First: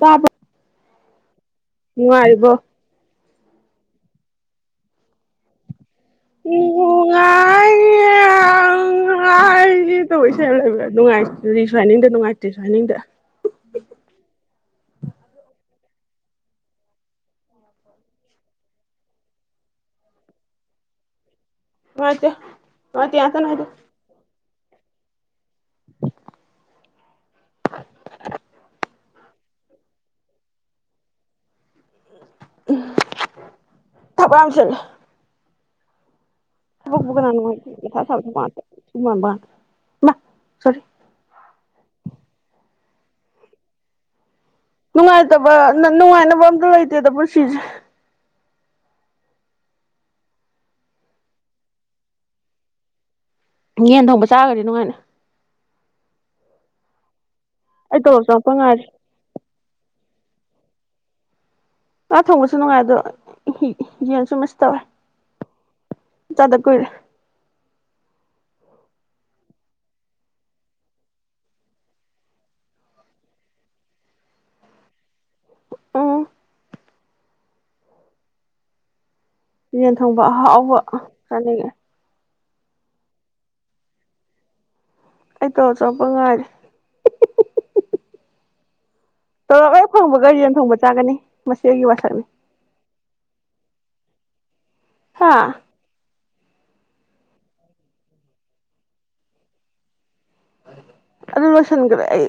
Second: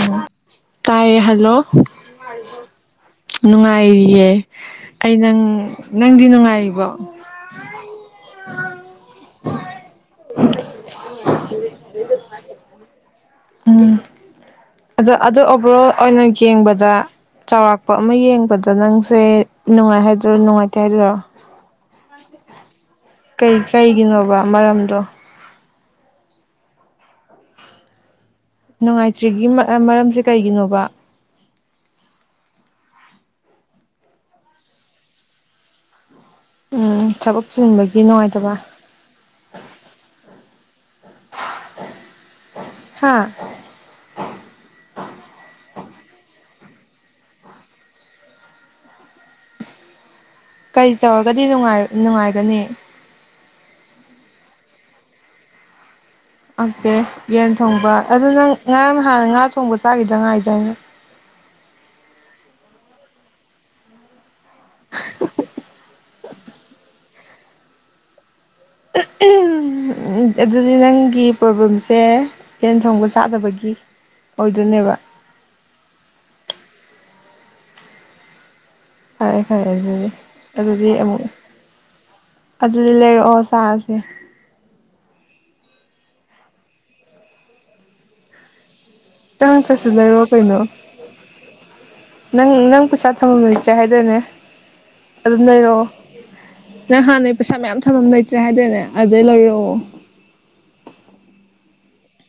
ꯇꯥꯕ ꯀꯥꯏꯌꯦ ꯍꯜꯂꯣ ꯍ ꯍꯥꯏꯔꯤꯕꯣ ꯅꯨꯡꯉꯥꯏꯔꯤꯌꯦ ꯑꯩ ꯅꯪ ꯅꯪꯗꯤ ꯎ ꯅꯨꯡꯉꯥꯏꯔꯤꯕꯣ ꯅꯨꯡꯉꯥꯏ ꯉꯥꯏꯁ ꯇꯧꯁꯦ ꯌꯥꯝ ꯂꯩꯕ꯭ꯔꯥ ꯅꯨꯡꯉꯥꯏꯇ ꯁ꯭ꯏꯅꯤꯡꯗ ꯅꯨꯡꯉꯥꯏꯇ꯭ꯦ ꯁꯏꯅꯤꯡꯗ ꯎꯝ ꯑꯗꯣ ꯑꯗ ꯑꯣꯕꯔ ꯑꯣꯜ ꯑꯣꯏꯅ ꯌꯦꯡꯕꯗ ꯆꯥꯎꯔꯥꯛꯄ ꯑꯃ ꯌꯦꯡꯕꯗ ꯅꯪꯁꯦ ꯅꯨꯡꯉꯥꯏ ꯍꯥꯏꯗꯣꯏꯔꯣ ꯅꯨꯡꯉꯥꯏꯇꯦ ꯍꯥꯏꯗꯣꯏꯔꯣ ꯃꯠꯇ ꯀꯩ ꯀꯩꯒꯤꯅꯣꯕ ꯑꯃꯔꯣꯝꯗꯣ ꯅꯨꯡꯉꯥꯏꯇ꯭ꯔꯤꯒꯤ ꯃꯔꯝꯁꯦ ꯀꯩꯒꯤꯅꯣꯕ ꯊꯄꯝꯁꯤꯂꯦ ꯀꯅꯥ ꯎꯝ ꯊꯕꯛ ꯆꯤꯟꯕꯒꯤ ꯅꯨꯡꯉꯥꯏꯇꯕ ꯁꯣꯔꯤ ꯍꯥꯥ ꯅꯨꯡꯉꯥꯏꯇꯕ ꯅꯨꯡꯉꯥꯏꯅꯕ ꯑꯝꯇ ꯂꯩꯇꯦꯗ ꯄꯨꯟꯁꯤꯁꯦ ꯀꯔꯤ ꯇꯧꯔꯒꯗꯤ ꯅꯨꯡꯉꯥꯏꯒꯅꯤ ꯌꯦꯟ ꯊꯣꯡꯕ ꯆꯥꯒꯗꯤ ꯅꯨꯡꯉꯥꯏꯅꯤ ꯑꯣꯀꯦ ꯌꯦꯟ ꯊꯣꯡꯕ ꯑꯩ ꯇꯣꯂꯣꯞ ꯑꯗꯨ ꯅꯪ ꯆꯪꯉꯛꯄ ꯉꯥꯏꯔꯤ ꯉꯔꯥꯡ ꯍꯥꯟꯅ ꯉꯥ ꯊꯣꯡꯕ ꯆꯥꯈꯤꯗꯉꯥꯏꯦ ꯇ ꯑꯥ ꯊꯣꯡꯕꯁꯨ ꯅꯨꯡꯉꯥꯏ ꯑꯗꯣ ꯌꯦꯟꯁꯨ ꯇ ꯆꯗ ꯀꯣꯏꯔ ꯑꯗꯨꯗꯤ ꯅꯪꯒꯤ ꯄ꯭ꯔꯣꯕ꯭ꯂꯦꯝꯁꯦ ꯍꯦꯟ ꯊꯣꯡꯕ ꯆꯥꯗꯕꯒꯤ ꯑꯣꯏꯗꯣꯏꯅꯦꯕ ꯑꯥ ꯐꯔꯦ ꯐꯔꯦ ꯌꯦꯖꯦꯟ ꯑꯗꯨꯗꯤ ꯊꯪꯕ ꯑꯍꯥꯎꯕ ꯑꯗꯨꯗꯤ ꯑꯃꯨꯛ ꯈꯔ ꯂꯩꯒꯦ ꯑꯗꯨꯗꯤ ꯂꯩꯔꯛꯑꯣ ꯁꯥꯥꯔꯁꯦ ꯑꯩ ꯇꯧ ꯆꯄ ꯉꯥꯏꯔꯦ ꯆꯪꯉꯛꯇ꯭ꯔꯁꯨ ꯇꯧꯔꯛꯑꯣ ꯂꯩꯔꯛꯑꯣ ꯐꯪꯕꯒ ꯌꯦꯟ ꯀꯩꯅꯣ ꯊꯣꯡꯕ ꯆꯥꯒꯅꯤ ꯃꯁꯤ ꯑꯩꯒꯤ ꯋꯥꯁꯛꯅꯤ ꯊꯝꯃꯝ ꯂꯩꯆꯦ ꯍꯥꯏꯗꯅꯦ ꯍꯥ ꯑꯗꯨꯅꯥꯏꯩꯅꯣ ꯅꯪ ꯍꯥꯟꯅꯩ ꯄꯩꯁꯥ ꯃꯌꯥꯝ ꯊꯝ ꯑꯃ ꯂꯩꯇ꯭ꯔꯦ ꯍꯥꯏꯗꯅꯦ ꯑꯗꯨꯗꯩ ꯂꯩꯔꯛꯑꯣ ꯑꯗꯨ ꯂꯣꯏꯁꯤꯟꯈ꯭ꯔꯦ ꯑꯩ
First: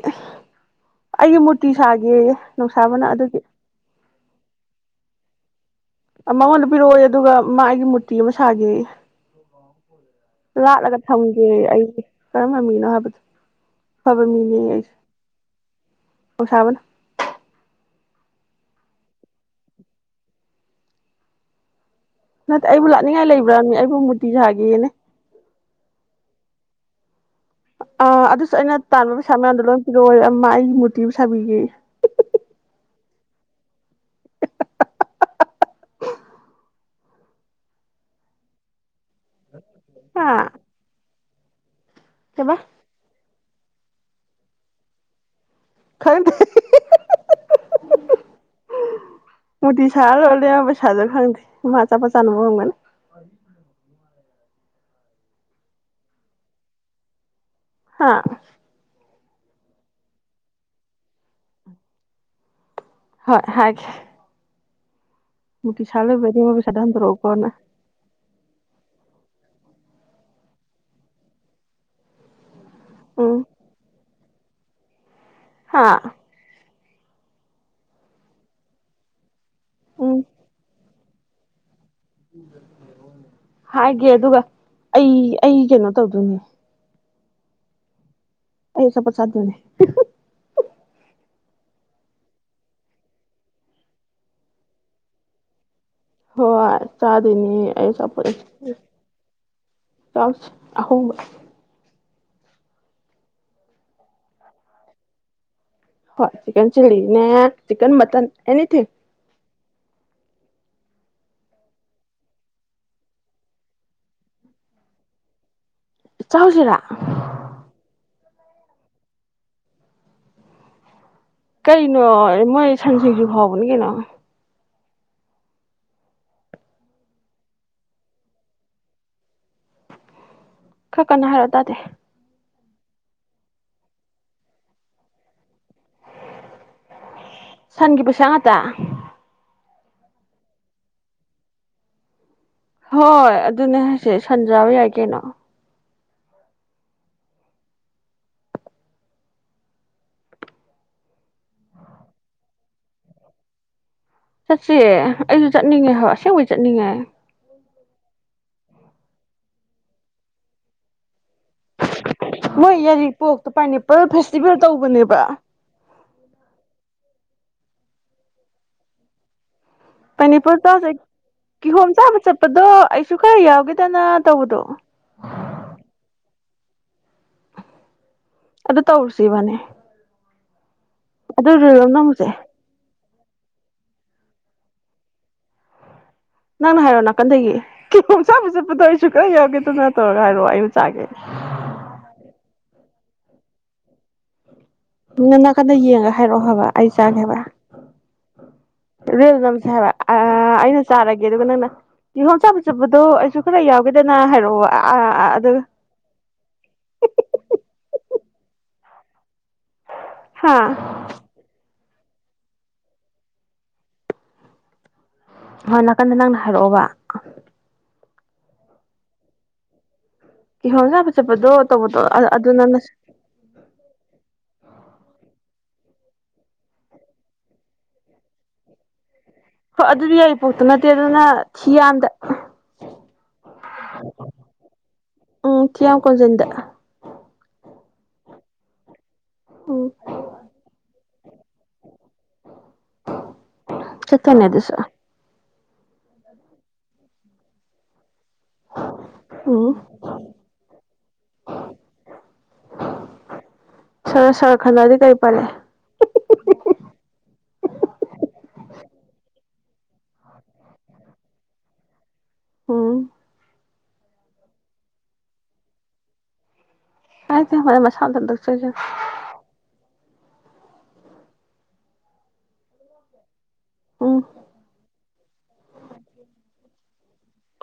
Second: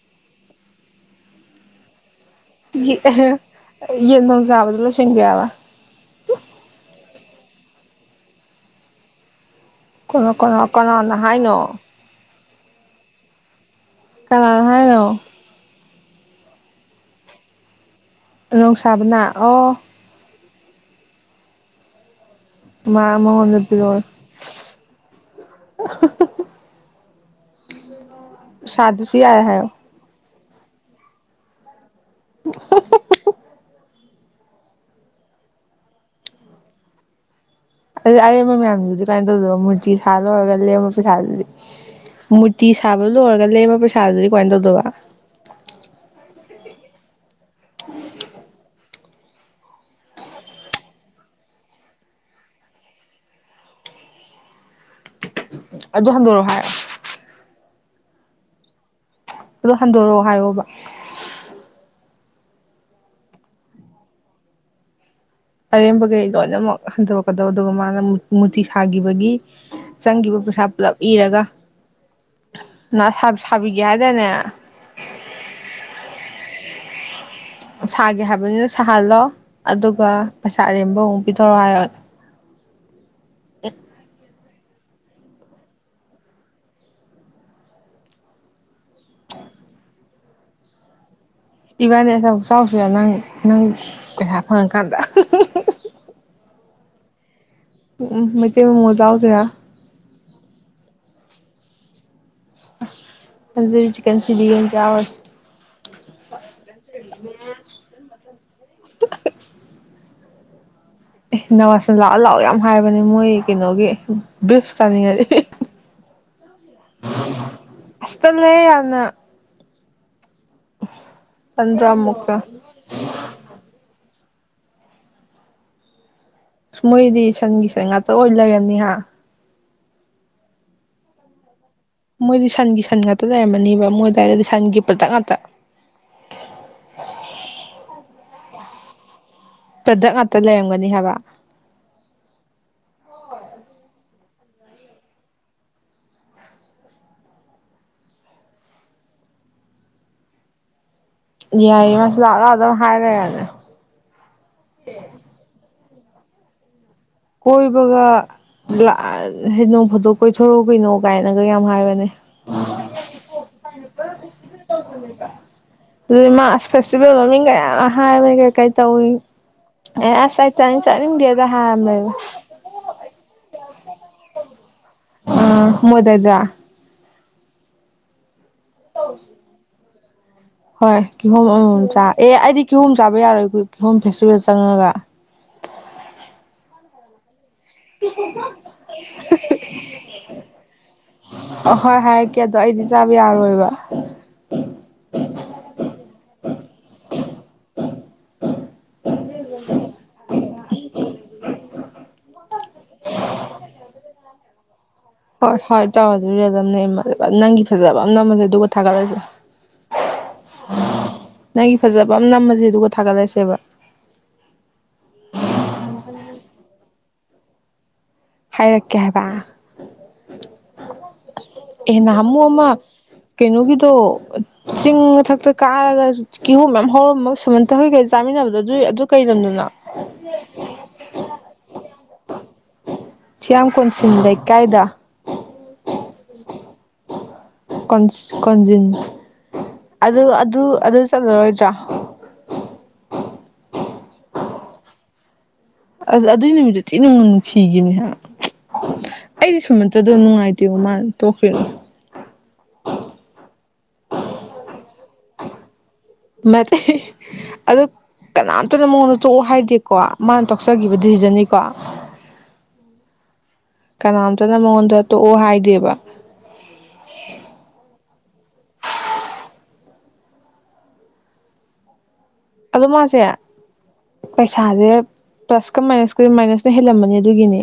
ꯑꯩꯒꯤ ꯃꯨꯔꯇꯤ ꯁꯥꯒꯦ ꯌꯦ ꯅꯖꯥꯕꯗ ꯆꯁꯤꯡꯒꯌꯥ ꯋꯥ ꯃꯉꯣꯟꯗ ꯄꯤꯔꯛꯑꯣ ꯑꯗꯨꯒ ꯃꯥ ꯑꯩꯒꯤ ꯃꯨꯔꯇꯤ ꯑꯃ ꯁꯥꯒ ꯀꯅꯥ ꯀꯅꯥ ꯂꯥꯠꯂꯒ ꯀꯅꯥꯅ ꯊꯝꯒꯦ ꯍꯥꯏꯅꯣ ꯑꯩꯁ ꯀꯔꯝꯕꯃꯤꯡ ꯍꯥꯕꯗ ꯍꯕ ꯃꯤꯅꯤ ꯀꯅꯥꯅ ꯌꯥꯁꯤ ꯍꯥꯏꯅꯣ ꯑꯣꯁꯕꯅ ꯔꯣꯡꯁꯕꯅ ꯑꯣ ꯅꯠꯇꯦ ꯑꯩꯕꯨ ꯃꯥ ꯂꯥꯛꯅꯤꯡꯉꯥꯏ ꯃꯉꯣꯟꯗ ꯂꯩꯕ꯭ꯔꯥꯕꯅꯤ ꯑꯩꯕꯨ ꯄꯤꯔꯛꯑꯣ ꯃꯨꯔꯇꯤ ꯁꯥꯥꯒꯦꯅꯦ [unintelligible] ꯑ ꯑꯗꯨꯁꯨ ꯑꯩꯅ ꯇꯥꯟꯕ ꯁꯥꯗ꯭ꯔꯁꯨ ꯄꯩꯁꯥ ꯌꯥꯔꯦ ꯃꯌꯥꯝꯗꯣ ꯍꯥꯏꯌꯣ ꯂꯣꯏ ꯄꯤꯔꯛꯑꯣꯔꯦ ꯃꯥꯏ ꯃꯨꯇꯤꯕꯨꯁꯥꯕꯤꯒꯤ [unintelligible] ꯑ ꯑꯦꯝ ꯃꯌꯥꯝ ꯅ ꯑꯗꯨ ꯃꯨꯔꯇꯤ ꯁꯥ ꯍꯥ ꯂꯣꯔꯒ ꯑꯃ ꯄꯁꯗꯗꯤ ꯀꯩꯕ ꯃꯨꯔꯇꯤ ꯁꯥꯕ ꯂꯣ ꯑꯣꯏꯔ ꯂꯩꯕ ꯄꯩꯁꯥꯗꯨꯗꯤ ꯀꯃꯥꯏꯅ ꯇꯧꯗꯕ ꯈꯪꯗ ꯃꯨꯗꯤ ꯁꯥ ꯂꯣꯗ ꯄꯁꯥꯗꯣ ꯈꯪꯗ ꯃꯥ ꯆꯥꯄ ꯆꯅꯕꯒꯅꯦ ꯑꯗꯨ ꯍꯟꯗꯔꯣ ꯍꯥꯏ ꯍꯥꯥ ꯑꯗꯣ ꯍꯟꯗꯣꯔꯛꯑꯣ ꯍꯥꯏꯔꯣꯕ ꯍꯣꯏ ꯍꯥꯏꯦ ꯑꯔꯦꯝꯕꯈꯩ ꯂꯣꯏꯅꯃꯛ ꯄꯩꯁꯥꯗꯣ ꯍꯟꯗꯣꯔꯛꯀꯗꯕ ꯍꯟꯗꯣꯔꯛꯎꯀꯣꯅ ꯑꯗꯨꯒ ꯃꯥꯅ ꯃꯨꯔꯇꯤ ꯁꯥ ꯆꯪꯈꯤꯕ ꯄꯩꯁꯥ ꯄꯨꯂꯞ ꯏꯔꯒ ꯅꯅꯥ ꯁ ꯎꯝ ꯁꯕꯤꯒꯦꯍꯗꯦꯅꯦ [unintelligible] ꯍꯥꯥ ꯁꯥꯒꯦ ꯍꯥꯏꯕꯅꯤꯅ ꯁꯥꯍꯜꯂꯣ ꯑꯗꯨꯒ ꯎꯝ ꯄꯩꯁꯥ ꯑꯔꯦꯝꯕ ꯑꯃꯨꯛ ꯄꯤꯊꯧꯔꯣ ꯍꯥꯏꯔꯣꯅꯦ [unintelligible] ꯍꯥꯏꯦ ꯑꯗꯨꯒꯒ ꯑꯩ ꯑꯩ ꯀꯩꯅꯣ ꯇꯧꯗꯣꯏꯅꯦ ꯑꯩ ꯁꯄ ꯁꯥꯗꯨꯅꯦ ꯏꯕꯥꯅꯤ ꯑꯆ ꯆꯥꯎꯁꯤꯔ ꯅꯪ ꯅꯪ ꯄꯩꯁꯥ ꯐꯪꯉꯀꯥꯟꯗ ꯍꯣꯏ ꯆꯥ ꯑꯗꯨꯅꯤ ꯎꯝ ꯃꯩꯇꯩ ꯃꯃꯣ ꯌꯥꯎꯗꯔꯥ ꯆꯥꯎꯁ ꯑꯍꯣꯡꯕ ꯑ ꯆꯟ ꯁꯤꯗꯤ ꯆꯥꯋꯥꯔꯁ ꯍꯣꯏ ꯆꯟ ꯆꯤꯂꯤ ꯅ ꯆꯤꯟ ꯃꯇꯟ ꯑꯦꯅꯤꯊ ꯑꯦ ꯅꯋꯥꯖꯟ ꯂꯥꯛꯑꯣ ꯂꯥꯛꯑꯣ ꯌꯥꯝ ꯍꯥꯏꯕꯅꯦ ꯃꯣꯏ ꯀꯩꯅꯣꯒꯤ ꯕꯤꯐ ꯆꯥꯅꯤꯡꯉꯗꯤ ꯆꯥꯎꯥꯛꯁꯤꯔꯥ ꯑꯁ ꯇꯜꯂꯦꯍꯦ ꯌꯥꯝꯅ ꯇꯟꯗ꯭ꯔꯥ ꯀꯩꯩꯅꯣ ꯑꯃꯨꯛꯀ ꯃꯣꯏ ꯁꯟ ꯁꯤꯡꯖꯨ ꯐꯥꯎꯕꯅꯤ ꯀꯩꯅꯣ ꯃꯣꯏꯗꯤ ꯁꯟꯒꯤ ꯁꯟ ꯉꯥꯛꯇ ꯑꯣꯏ ꯂꯩꯔꯅꯤꯍ ꯈꯔ ꯀꯅ ꯍꯥꯏꯔꯛꯑꯣ ꯇꯥꯗꯦ ꯃꯣꯏꯗꯤ ꯁꯟꯒꯤ ꯁꯟ ꯉꯥꯛꯇ ꯂꯩꯔꯝꯃꯅꯦꯕ ꯃꯣꯏ ꯑꯗꯨꯋꯥꯏꯗꯗꯤ ꯁꯟꯒꯤ ꯄ꯭ꯔꯗꯛ ꯉꯥꯛꯇ ꯁꯟꯒꯤ ꯄꯩꯁꯥ ꯉꯇꯥ ꯄ꯭ꯔꯗꯛ ꯉꯥꯛꯇ ꯂꯩꯔꯝꯒꯅꯤ ꯍꯥꯏꯕ ꯍꯣꯏ ꯑꯗꯨꯅꯦ ꯍꯧꯁꯦ ꯁꯟꯖꯥꯕ ꯌꯥꯏ ꯀꯩꯅꯣ ꯌꯥꯏꯌꯦ ꯃꯥꯁꯨ ꯂꯥꯛ ꯂꯥꯛꯑ ꯑꯗꯨꯝ ꯍꯥꯏꯔ ꯂꯩꯔꯕꯅꯦ ꯆꯠꯁꯦ ꯑꯩꯁꯨ ꯆꯠ ꯅꯤꯡꯉꯦ ꯍꯥꯏꯕ ꯑꯁꯦꯡꯕꯩ ꯆꯠꯅꯤꯡꯉꯦ ꯀꯣꯏꯕꯒ ꯍꯥꯏꯗꯤ ꯅꯣꯡꯐꯥꯗꯣꯛ ꯀꯣꯏꯊꯣꯔꯎ ꯀꯩꯅꯣ ꯀꯥꯏꯅ ꯃꯣꯏ ꯌꯥꯏꯔꯤꯄꯣꯛꯇ ꯄꯥꯏꯅꯦꯄꯜ ꯐꯦꯁꯇꯤꯚꯦꯜ ꯇꯧꯕꯅꯦꯕ ꯑꯗꯨꯗꯤ ꯃꯥ ꯑꯁ ꯐꯦꯁꯇꯤꯚꯦꯜ ꯃꯃꯤꯡꯒ ꯌꯥꯝ ꯍꯥꯏꯕ ꯀꯩ ꯀꯩ ꯇꯧꯏ ꯑꯦ ꯑꯁ ꯑꯩ ꯄꯅꯤꯄꯨꯔ ꯆꯥꯅꯤ ꯆꯥꯅꯤꯡꯗꯦꯗ ꯍꯥꯏ ꯄꯗꯣ ꯑꯩꯁꯨ ꯈꯔ ꯌꯥꯎꯒꯦꯗꯅ ꯇꯧꯕꯗꯣ ꯑ ꯃꯣꯏꯗꯗ ꯑꯗꯨꯗ ꯇꯧꯔꯁꯤ ꯏꯕꯅꯦ ꯍꯣꯏ ꯀꯤꯍꯣꯝ ꯑꯃ ꯃꯝ ꯆꯥꯔꯒ ꯅꯝꯃꯨꯁꯦ ꯑꯦ ꯑꯩꯗꯤ ꯀꯤꯍꯣꯝ ꯆꯥꯕ ꯌꯥꯔꯣꯏ ꯑꯩꯈꯣꯏ ꯍꯣꯝ ꯐꯦꯁꯇꯤꯚꯦꯜ ꯆꯪꯉꯒ ꯀ ꯍꯥꯏꯔꯣ ꯅꯥꯀꯟꯗꯒꯤ ꯀꯤꯍꯣꯝ ꯆꯥꯕ ꯆꯠꯄꯗꯣ ꯑꯩꯁꯨ ꯈꯔ ꯌꯧꯒꯦꯗꯅ ꯇꯧꯔꯒ ꯍꯥꯏꯔꯣ ꯑꯩꯁꯨ ꯆꯥꯒꯦ ꯑꯍꯣꯏ ꯍꯥꯏꯔꯛꯀꯦ ꯑꯗꯣ ꯑꯩꯗꯤ ꯆꯥꯕ ꯌꯥꯔꯣꯏꯕ ꯅꯪ ꯅꯥꯀꯟꯗ ꯌꯦꯡꯉꯒ ꯍꯥꯏꯔꯛꯑꯣ ꯍꯥꯏꯕ ꯑꯩ ꯆꯥꯒꯦꯕ ꯔꯤꯜꯁ ꯅꯝꯁꯦ ꯍꯥꯏꯕ ꯑꯩꯅ ꯆꯥꯔꯒꯦ ꯑꯗꯨꯒ ꯅꯪꯅ ꯀꯤꯍꯣꯝ ꯆꯥꯕ ꯆꯕꯗꯣ ꯑꯩꯁꯨ ꯈꯔ ꯌꯥꯎꯒꯦꯗ ꯅ ꯍꯥꯏꯔꯛꯑꯣꯕ ꯍꯣꯏ ꯍꯣꯏ ꯇꯧꯔ ꯑꯗꯨꯗꯤ ꯑꯗꯨꯝ ꯅꯪꯒꯤ ꯐꯖꯕ ꯁꯝ ꯅꯃꯁꯦ ꯑꯗꯨꯒ ꯀ ꯊꯥꯒꯠꯂꯁꯨ ꯍꯥꯥ ꯅꯪꯒꯤ ꯐꯖꯕ ꯑꯃ ꯅꯝꯃꯁꯦ ꯑꯗꯨꯒ ꯊꯥꯒꯠꯂꯁꯦꯕ ꯍꯣꯏ ꯅꯥꯀꯟꯗ ꯅꯪꯅ ꯍꯥꯏꯔꯛꯑꯣꯕ ꯍꯥꯏꯔꯛꯀꯦ ꯍꯥꯏꯕ ꯀꯤꯍꯣꯝ ꯆꯥꯕ ꯆꯠꯄꯗꯣ ꯑꯦ ꯇꯧꯕꯗꯣ ꯅꯍꯥꯟꯃꯨꯛ ꯑꯗꯨ ꯑꯃ ꯅꯪꯅ ꯀꯩꯅꯣꯒꯤꯗꯣ ꯆꯤꯡ ꯃꯊꯛꯇ ꯀꯥꯔꯒ ꯀꯤꯍꯣꯞ ꯃꯌꯥꯝ ꯍꯧꯔꯝꯕ ꯁꯨꯝꯃꯟꯇ ꯍꯣꯏꯒꯩ ꯆꯥꯃꯤꯟꯅꯕꯗꯣ ꯑꯗꯨꯏ ꯍꯣꯏ ꯑꯗꯨꯗꯤ ꯌꯥꯏꯔꯤꯄꯣꯛꯇ ꯅꯠꯇꯦ ꯑꯗꯨꯅ ꯊꯤꯌꯥꯝꯗ ꯆꯌꯥꯌꯥꯝ ꯀꯣꯟꯁꯤꯟ ꯂꯩ ꯀꯥꯏꯗ ꯀꯣꯟꯖꯟꯗ ꯀꯣꯟꯁ ꯀꯣꯟꯖꯤꯤꯟ ꯎꯝ ꯑꯗ ꯑꯗꯨ ꯑꯗꯨ ꯆꯣꯏ꯭ꯔ ꯆꯀꯅꯗꯨꯁ ꯑꯁ ꯑꯗꯨꯏ ꯅꯨꯃꯤꯠꯇꯨ ꯊꯤ ꯅꯨꯡꯅ ꯅꯨꯡꯁꯤꯈꯤꯕꯅꯤꯍ ꯑꯩꯗꯤ ꯎꯝ ꯁꯨꯝꯃꯠꯇꯗꯣ ꯅꯨꯡꯉꯥꯏꯇꯦꯕ ꯃꯥ ꯇꯣꯛꯈ꯭ꯔꯤꯅꯣ ꯁꯔ ꯁꯔ ꯈꯟꯅꯗꯤ ꯀꯩ ꯄꯔꯦ ꯑꯗꯨ ꯀꯅꯥꯝꯇꯅ ꯃꯉꯣꯟꯗ ꯇꯣꯛꯑꯣ ꯍꯥꯏꯗꯦꯀꯣ ꯃꯥꯅ ꯇꯣꯛꯆꯈꯤꯕ ꯗꯤꯁꯤꯖꯟꯅꯤꯀꯣ ꯎꯝ ꯀꯅꯥꯝꯇꯅ ꯃꯉꯣꯟꯗ ꯇꯣꯛꯑꯣ ꯍꯥꯏꯗꯦꯕ ꯍꯥꯏꯥꯏ ꯃ ꯃ ꯁꯥꯟꯗ ꯆ ꯑꯗꯨ ꯃꯥꯁꯦ ꯎꯝ ꯄꯩꯁꯥꯁꯦ ꯄ꯭ꯂꯁꯀ ꯃꯥꯏꯅꯁꯀ ꯃꯥꯏꯅꯁꯅ ꯍꯦꯜꯂꯝꯃꯅꯤ ꯑꯗꯨꯒꯤꯅꯤ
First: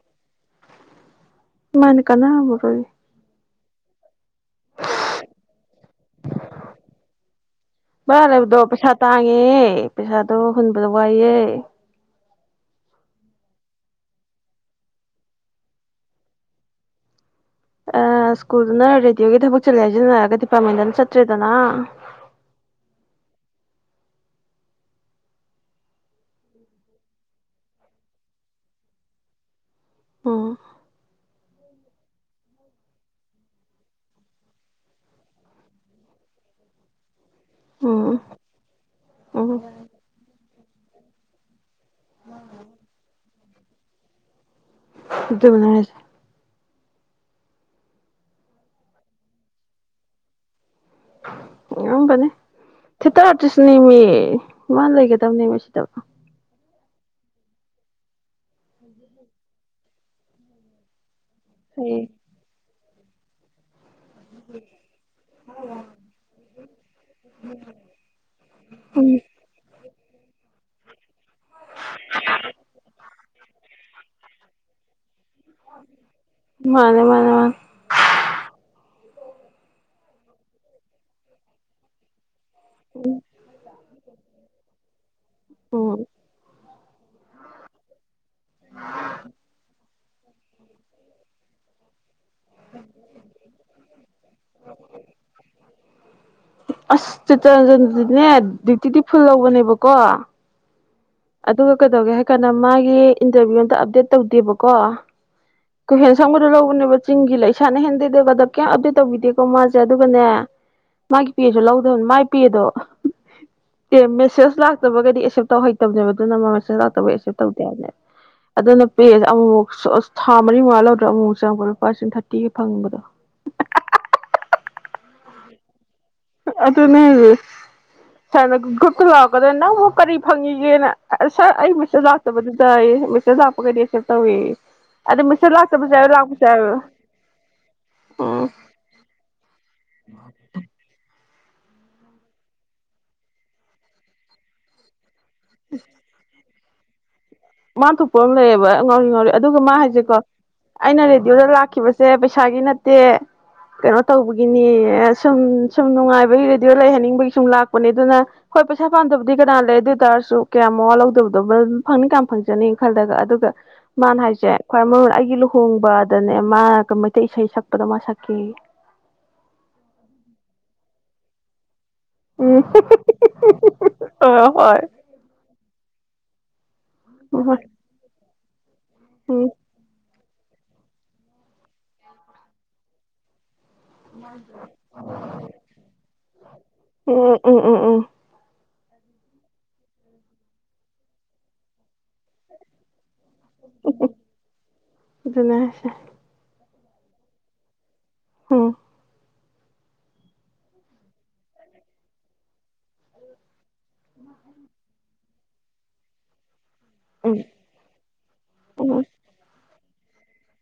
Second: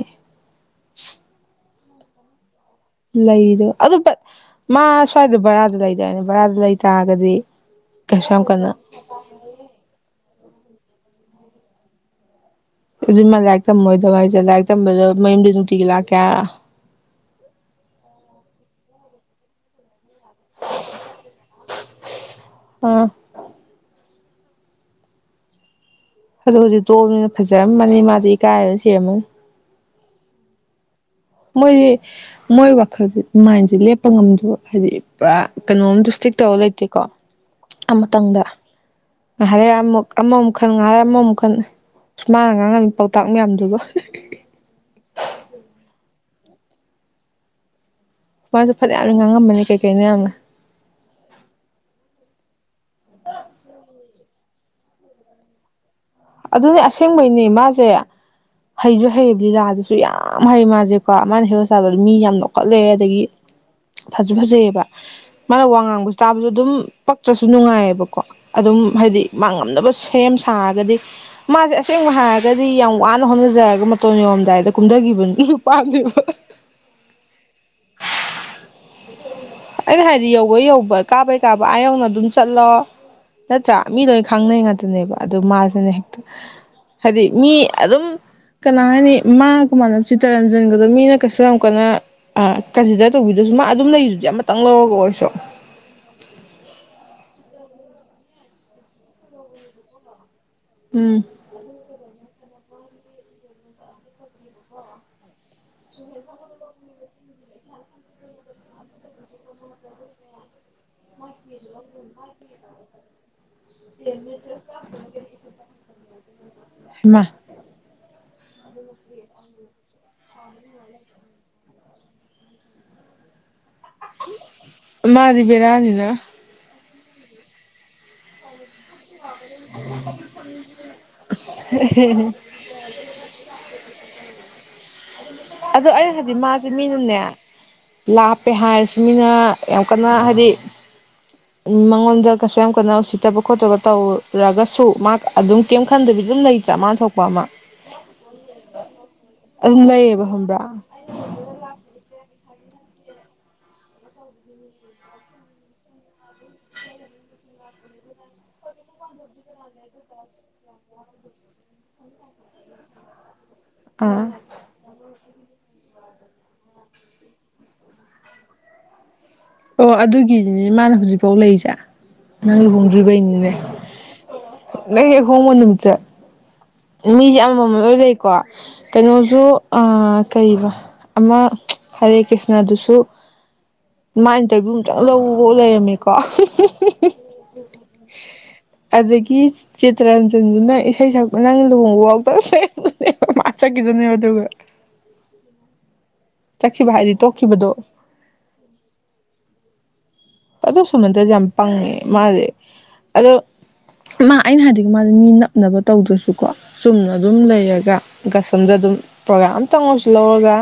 ꯃꯥꯥꯏꯅ ꯀꯅꯥꯕꯔꯣꯏ ꯂꯩ ꯂꯩꯗꯨ ꯑꯗꯨ ꯃꯥ ꯁ꯭ꯋꯥꯏꯗ ꯕꯔꯥꯗ ꯂꯩꯗ ꯍꯥꯏꯏꯅꯦ ꯕꯔꯥꯗ ꯂꯩ ꯇꯥꯔꯒꯗꯤ ꯚꯔꯥ ꯀꯩꯁꯨ ꯌꯥꯝ ꯀꯟꯅꯣ ꯇꯣ ꯍꯨꯟꯕꯗꯣ ꯋꯥꯏꯑꯦ ꯑꯗꯨ ꯃꯥ ꯂꯥꯏꯔꯤꯛ ꯇꯝꯃꯣꯏꯗꯕ ꯍꯥꯏꯁꯦ ꯂꯥꯏꯔꯤꯛ ꯇꯝꯕꯗꯣ ꯃꯌꯨꯝꯗꯤ ꯅꯨꯡꯇꯤꯒꯤ ꯂꯥꯛꯀꯦ ꯁ꯭ꯀꯨꯜꯗꯨꯅ ꯔꯦꯗꯤꯑꯣꯒꯤ ꯊꯕꯛ ꯆꯠꯂꯦ ꯍꯥꯏꯖꯤꯟꯅꯔꯒ ꯗꯤꯄꯥꯔꯠꯃꯦꯟꯗꯅ ꯆꯠꯇ꯭ꯔꯦꯗꯅ ꯑꯥ ꯑꯗꯨ ꯍꯧꯖꯤꯛ ꯇꯣꯝꯅꯤꯅ ꯐꯖꯔꯝꯃꯅꯤ ꯃꯥꯗꯤ ꯏꯀꯥꯏꯔ ꯁꯦꯝꯃꯅꯤ ꯑꯣ ꯃꯣꯏꯒꯤ ꯃꯣꯏ ꯋꯥꯈꯜꯁꯦ ꯃꯥꯏꯟꯁꯦ ꯂꯦꯞꯄ ꯉꯝꯗꯕ ꯍꯥꯏꯗꯤ ꯄꯨꯔꯥ ꯀꯩꯅꯣꯝꯗꯨ ꯏꯁꯇꯤꯔꯤꯛ ꯇꯧꯔ ꯂꯩꯇꯦꯀꯣ ꯎꯝ ꯑꯃꯇꯪꯗ ꯎꯝ ꯉꯥꯏꯍꯔ ꯑꯃꯨꯛ ꯑꯃꯃꯨꯛ ꯃꯈꯜ ꯉꯥꯏꯔ ꯑꯃꯃ ꯃꯈꯨꯛ ꯃꯈꯜ ꯁ ꯃꯥꯅ ꯉꯥꯡꯉꯝꯃꯤ ꯄꯥꯎꯇꯥꯛ ꯃꯌꯥꯝꯗꯨꯒꯣ ꯑꯗꯨꯗ ꯃꯅꯔꯁꯦ ꯃꯄꯥꯁꯨ ꯐꯅꯌꯥꯝꯅ ꯉꯥꯡꯉꯝꯃꯅꯤ ꯀꯩꯀꯩꯅꯣ ꯌꯥꯝꯅ ꯊꯦꯇꯔ ꯑꯥꯔꯇꯤꯁꯅꯦ ꯃꯤ ꯃꯥ ꯂꯩꯒꯗꯕꯅꯦ ꯃ ꯁꯤꯗꯕ ꯑꯗꯨꯅꯦ ꯑꯁꯦꯡꯕꯩꯅꯦ ꯃꯥꯁꯦ ꯍꯩꯁꯨ ꯍꯩꯕ ꯂꯤꯂꯥꯗꯨꯁꯨ ꯌꯥꯝ ꯍꯩ ꯃꯥꯁꯦ ꯀꯣ ꯃꯥꯅ ꯍꯦꯔ ꯆꯥꯕꯗꯣ ꯃꯤ ꯌꯥꯝ ꯅꯣꯛꯀꯠꯂꯦ ꯑꯗꯒꯤ ꯐꯖ ꯐꯖꯩꯑꯕ ꯃꯥꯅ ꯋꯥ ꯉꯥꯡꯕꯁꯨ ꯇꯥꯕꯁꯨ ꯑꯗꯨꯝ ꯄꯛꯇ꯭ꯔꯁꯨ ꯅꯨꯡꯉꯥꯏꯌꯦꯕꯀꯣ ꯑꯗꯨꯝ ꯎꯝ ꯍꯥꯏꯗꯤ ꯃꯥꯡꯉꯝꯅꯕ ꯁꯦꯝ ꯁꯥꯔꯒꯗꯤ ꯃꯥꯁꯦ ꯑꯁꯦꯡꯕ ꯍꯥꯏꯔꯒꯗꯤ ꯌꯥꯝ ꯋꯥꯅ ꯍꯣꯠꯅꯖꯔꯒ ꯃꯇꯣꯟ ꯌꯧꯔꯝꯗꯥꯏꯗ ꯀꯨꯝꯊꯈꯤꯕꯅꯤ ꯃꯥꯅꯦ ꯃꯥꯅꯦꯦ ꯃꯥꯅꯤ ꯑꯩꯅ ꯍꯥꯏꯗꯤ ꯌꯧꯕꯩ ꯌꯧꯕ ꯀꯥꯕꯩ ꯀꯥꯕ ꯑꯥ ꯌꯧꯅ ꯑꯗꯨꯝ ꯆꯠꯂꯣ ꯅꯠꯇ꯭ꯔꯥ ꯃꯤ ꯂꯣꯏ ꯈꯪꯅꯩ ꯉꯥꯛꯇꯅꯦꯕ ꯑꯗꯨꯗ ꯃꯥꯁꯤꯅ ꯎꯝ ꯍꯦꯛꯇ ꯍꯥꯏꯗꯤ ꯃꯤ ꯑꯗꯨꯝ ꯀꯅꯥ ꯍꯥꯏꯅꯤ ꯃꯥꯒ ꯃꯥꯟꯅ ꯆꯤꯇꯔꯟꯖꯟꯒꯗꯣ ꯃꯤꯅ ꯀꯩꯁꯨ ꯌꯥꯝ ꯀꯟꯅ ꯑ ꯀꯟꯁꯤꯗꯔ ꯇꯧꯕꯤꯗꯁꯨ ꯃꯥ ꯑꯗꯨꯝ ꯂꯩꯔꯤꯗꯨꯗꯤ ꯑꯃ [unintelligible] ꯑꯁ ꯆꯤꯇꯔꯟꯖꯟꯗꯨꯅꯦ ꯗꯤꯎꯇꯤꯗꯤ ꯐꯨꯜ ꯂꯧꯕꯅꯦꯕꯀꯣ ꯎꯝ ꯑꯗꯨꯒ ꯀꯩꯗꯧꯒꯦ ꯍꯥ ꯀꯅꯥ ꯃꯥꯒꯤ ꯏꯟꯇꯔꯚꯤꯌꯨ ꯑꯃꯗ ꯑꯞꯗꯦꯠ ꯇꯧꯗꯦꯕꯀꯣ ꯀꯍꯦꯟꯁꯝ ꯒꯥꯗꯣ ꯂꯧꯕꯅꯦꯕꯥ ꯆꯤꯡ ꯒꯤ ꯂꯩ ꯁꯥꯅ ꯍꯦꯟꯗꯗ ꯀꯌꯥꯝ ꯑꯞꯗꯦꯠ ꯇꯧꯕꯤꯗꯦꯀꯣ ꯃꯥꯁꯦ ꯑꯗꯨꯒꯅꯦ ꯃꯥꯒꯤ ꯄꯦꯁꯨ ꯂꯧꯗꯕꯅꯤ ꯃꯥꯏ ꯄꯦꯗꯣ ꯑꯦ ꯃꯦꯁꯦꯖ ꯂꯥꯛꯇꯕꯒꯗꯤ ꯑꯦꯛꯁꯦꯞ ꯇꯧꯍꯩꯇꯕꯅꯦꯕ ꯑꯗꯨꯅ ꯃꯥ ꯃꯦꯁꯦꯖ ꯂꯥꯛꯇꯕ ꯃꯥ ꯑꯦꯛꯁꯦꯞ ꯇꯧꯗꯦꯕꯅꯦꯕ ꯫ ꯑꯗꯨꯅ ꯄꯦꯖꯦ ꯑꯃꯨꯛ ꯃꯨꯛ ꯁꯣꯁ ꯊꯥ ꯃꯔꯤ ꯃꯉꯥ ꯂꯧꯗ꯭ꯔꯥ ꯑꯃꯨꯛ ꯆꯪꯉꯛꯄ ꯂꯨꯄꯥ ꯂꯤ ꯁꯤꯡ ꯊꯥꯔꯇꯤꯒꯤ ꯐꯪꯕꯗꯣ ꯃꯥꯗꯤꯕꯦꯔꯥꯅꯤꯅ ꯫ [unintelligible] ꯂꯥꯛꯄꯥꯗ ꯅꯪꯕꯨ ꯀꯔꯤ ꯐꯪꯉꯤꯒꯦꯅ ꯁꯥꯔ ꯑꯩ ꯃꯦꯁꯦꯖ ꯂꯥꯛꯇꯕꯗꯨꯗ ꯑꯩ ꯃꯦꯁꯦꯖ ꯂꯥꯛꯄꯒꯩꯗꯤ ꯑꯦꯛꯁꯦꯞ ꯇꯧꯏꯌꯦ ꯫ ꯑꯗꯨ ꯑꯩ ꯍꯥꯏꯗꯤ ꯃꯥꯁꯦ ꯌꯥꯎꯋꯦ ꯃꯤꯅꯅꯦ ꯎꯝ ꯂꯥꯞꯄꯦ ꯍꯥꯏꯔꯁꯤ ꯃꯤꯅ ꯌꯥꯝ ꯀꯟꯅ ꯍꯥꯏꯗꯤ ꯃꯉꯣꯟꯗ ꯀꯩꯁꯨ ꯌꯥꯝ ꯀꯟꯅ ꯎꯁꯤꯠꯇꯕ ꯈꯣꯠꯇꯕ ꯇꯧꯔꯒꯁꯨ ꯃꯥ ꯑꯗꯨꯝ ꯀꯩꯝ ꯈꯟꯗꯕꯤ ꯑꯗꯨꯝ ꯂꯩ [unintelligible] ꯃꯥ ꯊꯣꯛꯄ ꯑꯃ ꯂꯩꯌꯦꯕ ꯉꯥꯎꯔꯤ - ꯉꯥꯎꯔꯤ ꯑꯗꯨꯒ ꯃꯥ ꯑꯗꯨꯝ ꯍꯥꯏꯁꯦꯀꯣ ꯂꯩꯌꯦꯕ ꯈꯪꯕ꯭ꯔꯥ ꯑꯩꯅ ꯔꯦꯗꯤꯑꯣꯗ ꯂꯥꯛꯈꯤꯕꯁꯦ ꯄꯩꯁꯥꯒꯤꯅ ꯅꯠꯇꯦ ꯀꯩꯅꯣ ꯇꯧꯕꯒꯤꯅꯤ ꯁꯨꯝ ꯁꯨꯝ ꯅꯨꯡꯉꯥꯏꯕꯒꯤ ꯔꯦꯗꯤꯑꯣ ꯂꯩꯍꯟꯅꯤꯡꯕꯒꯤ ꯁꯨꯝ ꯂꯥꯛꯄꯅꯦ ꯑꯗꯨꯅ ꯍꯣꯏ ꯄꯩꯁꯥ ꯄꯥꯝꯗꯕꯗꯤ ꯀꯅꯥ ꯂꯩ ꯑꯗꯨ ꯑꯣꯏꯇꯥꯔꯁꯨ ꯀꯌꯥꯝ ꯃꯋꯥ ꯂꯧꯗꯕꯗꯣ ꯐꯪꯅꯤꯡ ꯀꯥꯟ ꯐꯪ ꯖꯅꯤ ꯈꯜꯂꯒ ꯑꯗꯨꯒ ꯃꯥꯅ ꯑꯥ ꯍꯥꯏꯁꯦ ꯈ꯭ꯋꯥꯏ ꯃꯔꯨ ꯑꯩꯒꯤ ꯍꯣꯡꯕꯗꯅꯦ ꯃꯥ ꯃꯩꯇꯩ ꯏꯁꯩ ꯁꯛꯄꯗꯣ ꯃꯥ ꯁꯛꯀꯦꯌꯦ꯫ ꯑꯣ ꯑꯗꯨꯒꯤꯅꯤꯅꯦ ꯃꯥꯅ ꯍꯧꯖꯤꯐꯥꯎ ꯂꯩꯔꯤꯁꯦ ꯎꯝ ꯅꯪ ꯂꯨꯍꯣꯡꯗ꯭ꯔꯤꯕꯩ ꯅꯤꯅꯦ ꯍꯣꯏ ꯍꯣꯏ ꯅꯪ ꯍꯦꯛ ꯍꯣꯡꯕ ꯅꯨꯃꯤꯠꯇ ꯃꯤꯁꯦ ꯍꯣꯏ ꯑꯃꯃꯝ ꯑꯣꯏ ꯂꯩꯀꯣ꯫ ꯀꯩꯅꯣꯁꯨ ꯎꯝ ꯑꯥ ꯀꯔꯤꯕ ꯑꯃ ꯍꯔꯦ ꯀ꯭ꯔꯤꯁꯅꯗꯨꯁꯨ ꯃꯥ ꯏꯟꯇꯔꯚꯤꯌꯨ ꯑꯝꯇꯪ ꯂꯧꯐꯥꯎ ꯂꯩꯔꯝꯃꯦꯀꯣ ꯎꯝ ꯎꯝ ꯎꯝ ꯎꯝ ꯑꯗꯒꯤ ꯆꯤꯇꯔꯟꯖꯟꯗꯨꯅ ꯏꯁꯩ ꯁꯛꯄ ꯅꯪ ꯂꯨꯍꯣꯡꯕ ꯐꯥꯎ ꯇꯧ꯭ꯔꯦ ꯑꯁꯆꯥ ꯀꯖꯅꯤ ꯋꯥꯗꯒ ꯑꯗꯨꯅꯦ ꯍꯥꯏꯁꯦ ꯆꯠꯈꯤꯕ ꯍꯥꯏꯗꯤ ꯇꯣꯛꯈꯤꯕꯗꯣ ꯍꯝ ꯑꯣ ꯁꯨꯃꯇꯗꯤ ꯌꯥꯝ ꯄꯪꯉꯦ ꯃꯥꯁꯦ ꯑꯗꯣ ꯃꯥ ꯑꯩꯅ ꯍꯥꯏꯗꯤ ꯃꯥꯗꯤ ꯃꯤꯅ ꯅꯕ ꯇꯧꯗ꯭ꯔꯁꯨꯀꯣ ꯆꯨꯝꯅ ꯎꯝ ꯑꯗꯨꯝ ꯂꯩꯔꯒ ꯒꯁꯝꯗ ꯑꯗꯨꯝ ꯎꯝ ꯄ꯭ꯔꯣꯒꯥ꯭ꯔꯝ ꯈꯤꯇꯪꯉꯁꯨ ꯂꯧꯔꯒ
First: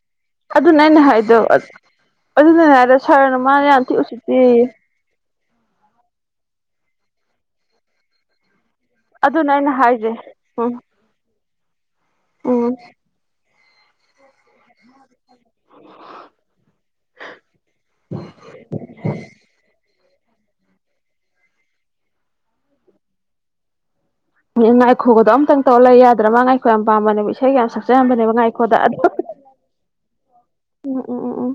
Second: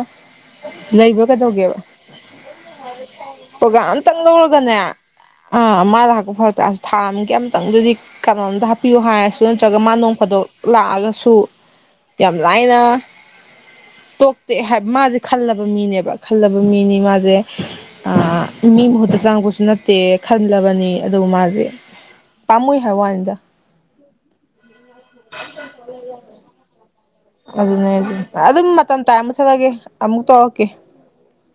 ꯑꯗꯨꯅ ꯑꯩꯅ ꯂꯩꯕ ꯍꯥꯏꯗꯣ ꯀꯩꯗꯧꯒꯦꯕ ꯑꯗꯨꯅꯅꯦ ꯍꯥꯏꯗ ꯁꯥꯔꯅ ꯃꯥꯅ ꯌꯥꯝ ꯄ꯭ꯔꯣꯒꯥꯝ ꯊꯤꯛ ꯑꯝꯇꯪ ꯎꯁꯤꯛꯇꯤ ꯂꯧꯔꯒꯅꯦ ꯑꯥ ꯃꯥꯥꯏꯗ ꯍꯥꯥꯛꯄ ꯐꯥꯎꯔꯗꯦ ꯑꯁ ꯊꯥ ꯑꯃꯒꯤ ꯑꯃꯝꯇꯪꯗꯨꯗꯤ ꯀꯩꯅꯣꯝꯗ ꯍꯥ ꯇꯥꯛꯄꯤꯌꯨ ꯍꯥꯏꯔꯁꯨ ꯑꯗꯨꯅ ꯑꯩꯅ ꯅꯠꯇ꯭ꯔꯒ ꯃꯥ ꯍꯥꯏꯁꯦ ꯅꯣꯡ ꯐꯥꯗꯣꯛ ꯎꯝ ꯂꯥꯛꯑꯒꯁꯨ ꯇ ꯑꯃ ꯎꯝ ꯂꯥꯏꯅ ꯇꯣꯛꯇꯦ ꯍꯥꯏꯕ ꯃꯥꯁꯦ ꯈꯜꯂꯕ ꯃꯤꯅꯦꯕ ꯈꯜꯂꯕ ꯃꯤꯅꯤ ꯃꯥꯁꯦ ꯆꯥꯎꯥꯡ ꯀꯁꯨ ꯅꯠꯇꯦꯛ ꯈꯜꯂꯕꯅꯤ ꯑꯗꯨ ꯃꯥꯁꯦ ꯄꯥꯝꯃꯨꯏ ꯍꯥꯏꯕ ꯋꯥꯅꯤꯗ [unintelligible] ꯈꯨꯒꯗꯣ ꯑꯃꯇꯪꯧꯔ ꯂꯩ ꯌꯥꯗ꯭ꯔꯥ ꯃꯉꯥꯏꯈꯣꯏ ꯌꯥꯝ ꯄꯥꯝꯕꯅꯦ ꯑꯗꯨꯅꯦ ꯑꯗꯨ ꯑꯗꯨꯝ ꯃꯇꯝ ꯇꯥꯏ ꯑꯃꯨ ꯆꯠꯂꯒꯦ ꯑꯃꯨꯛ ꯇꯧꯔꯛꯀꯦ ꯎꯝ ꯎꯝ ꯎꯝ ꯎꯝ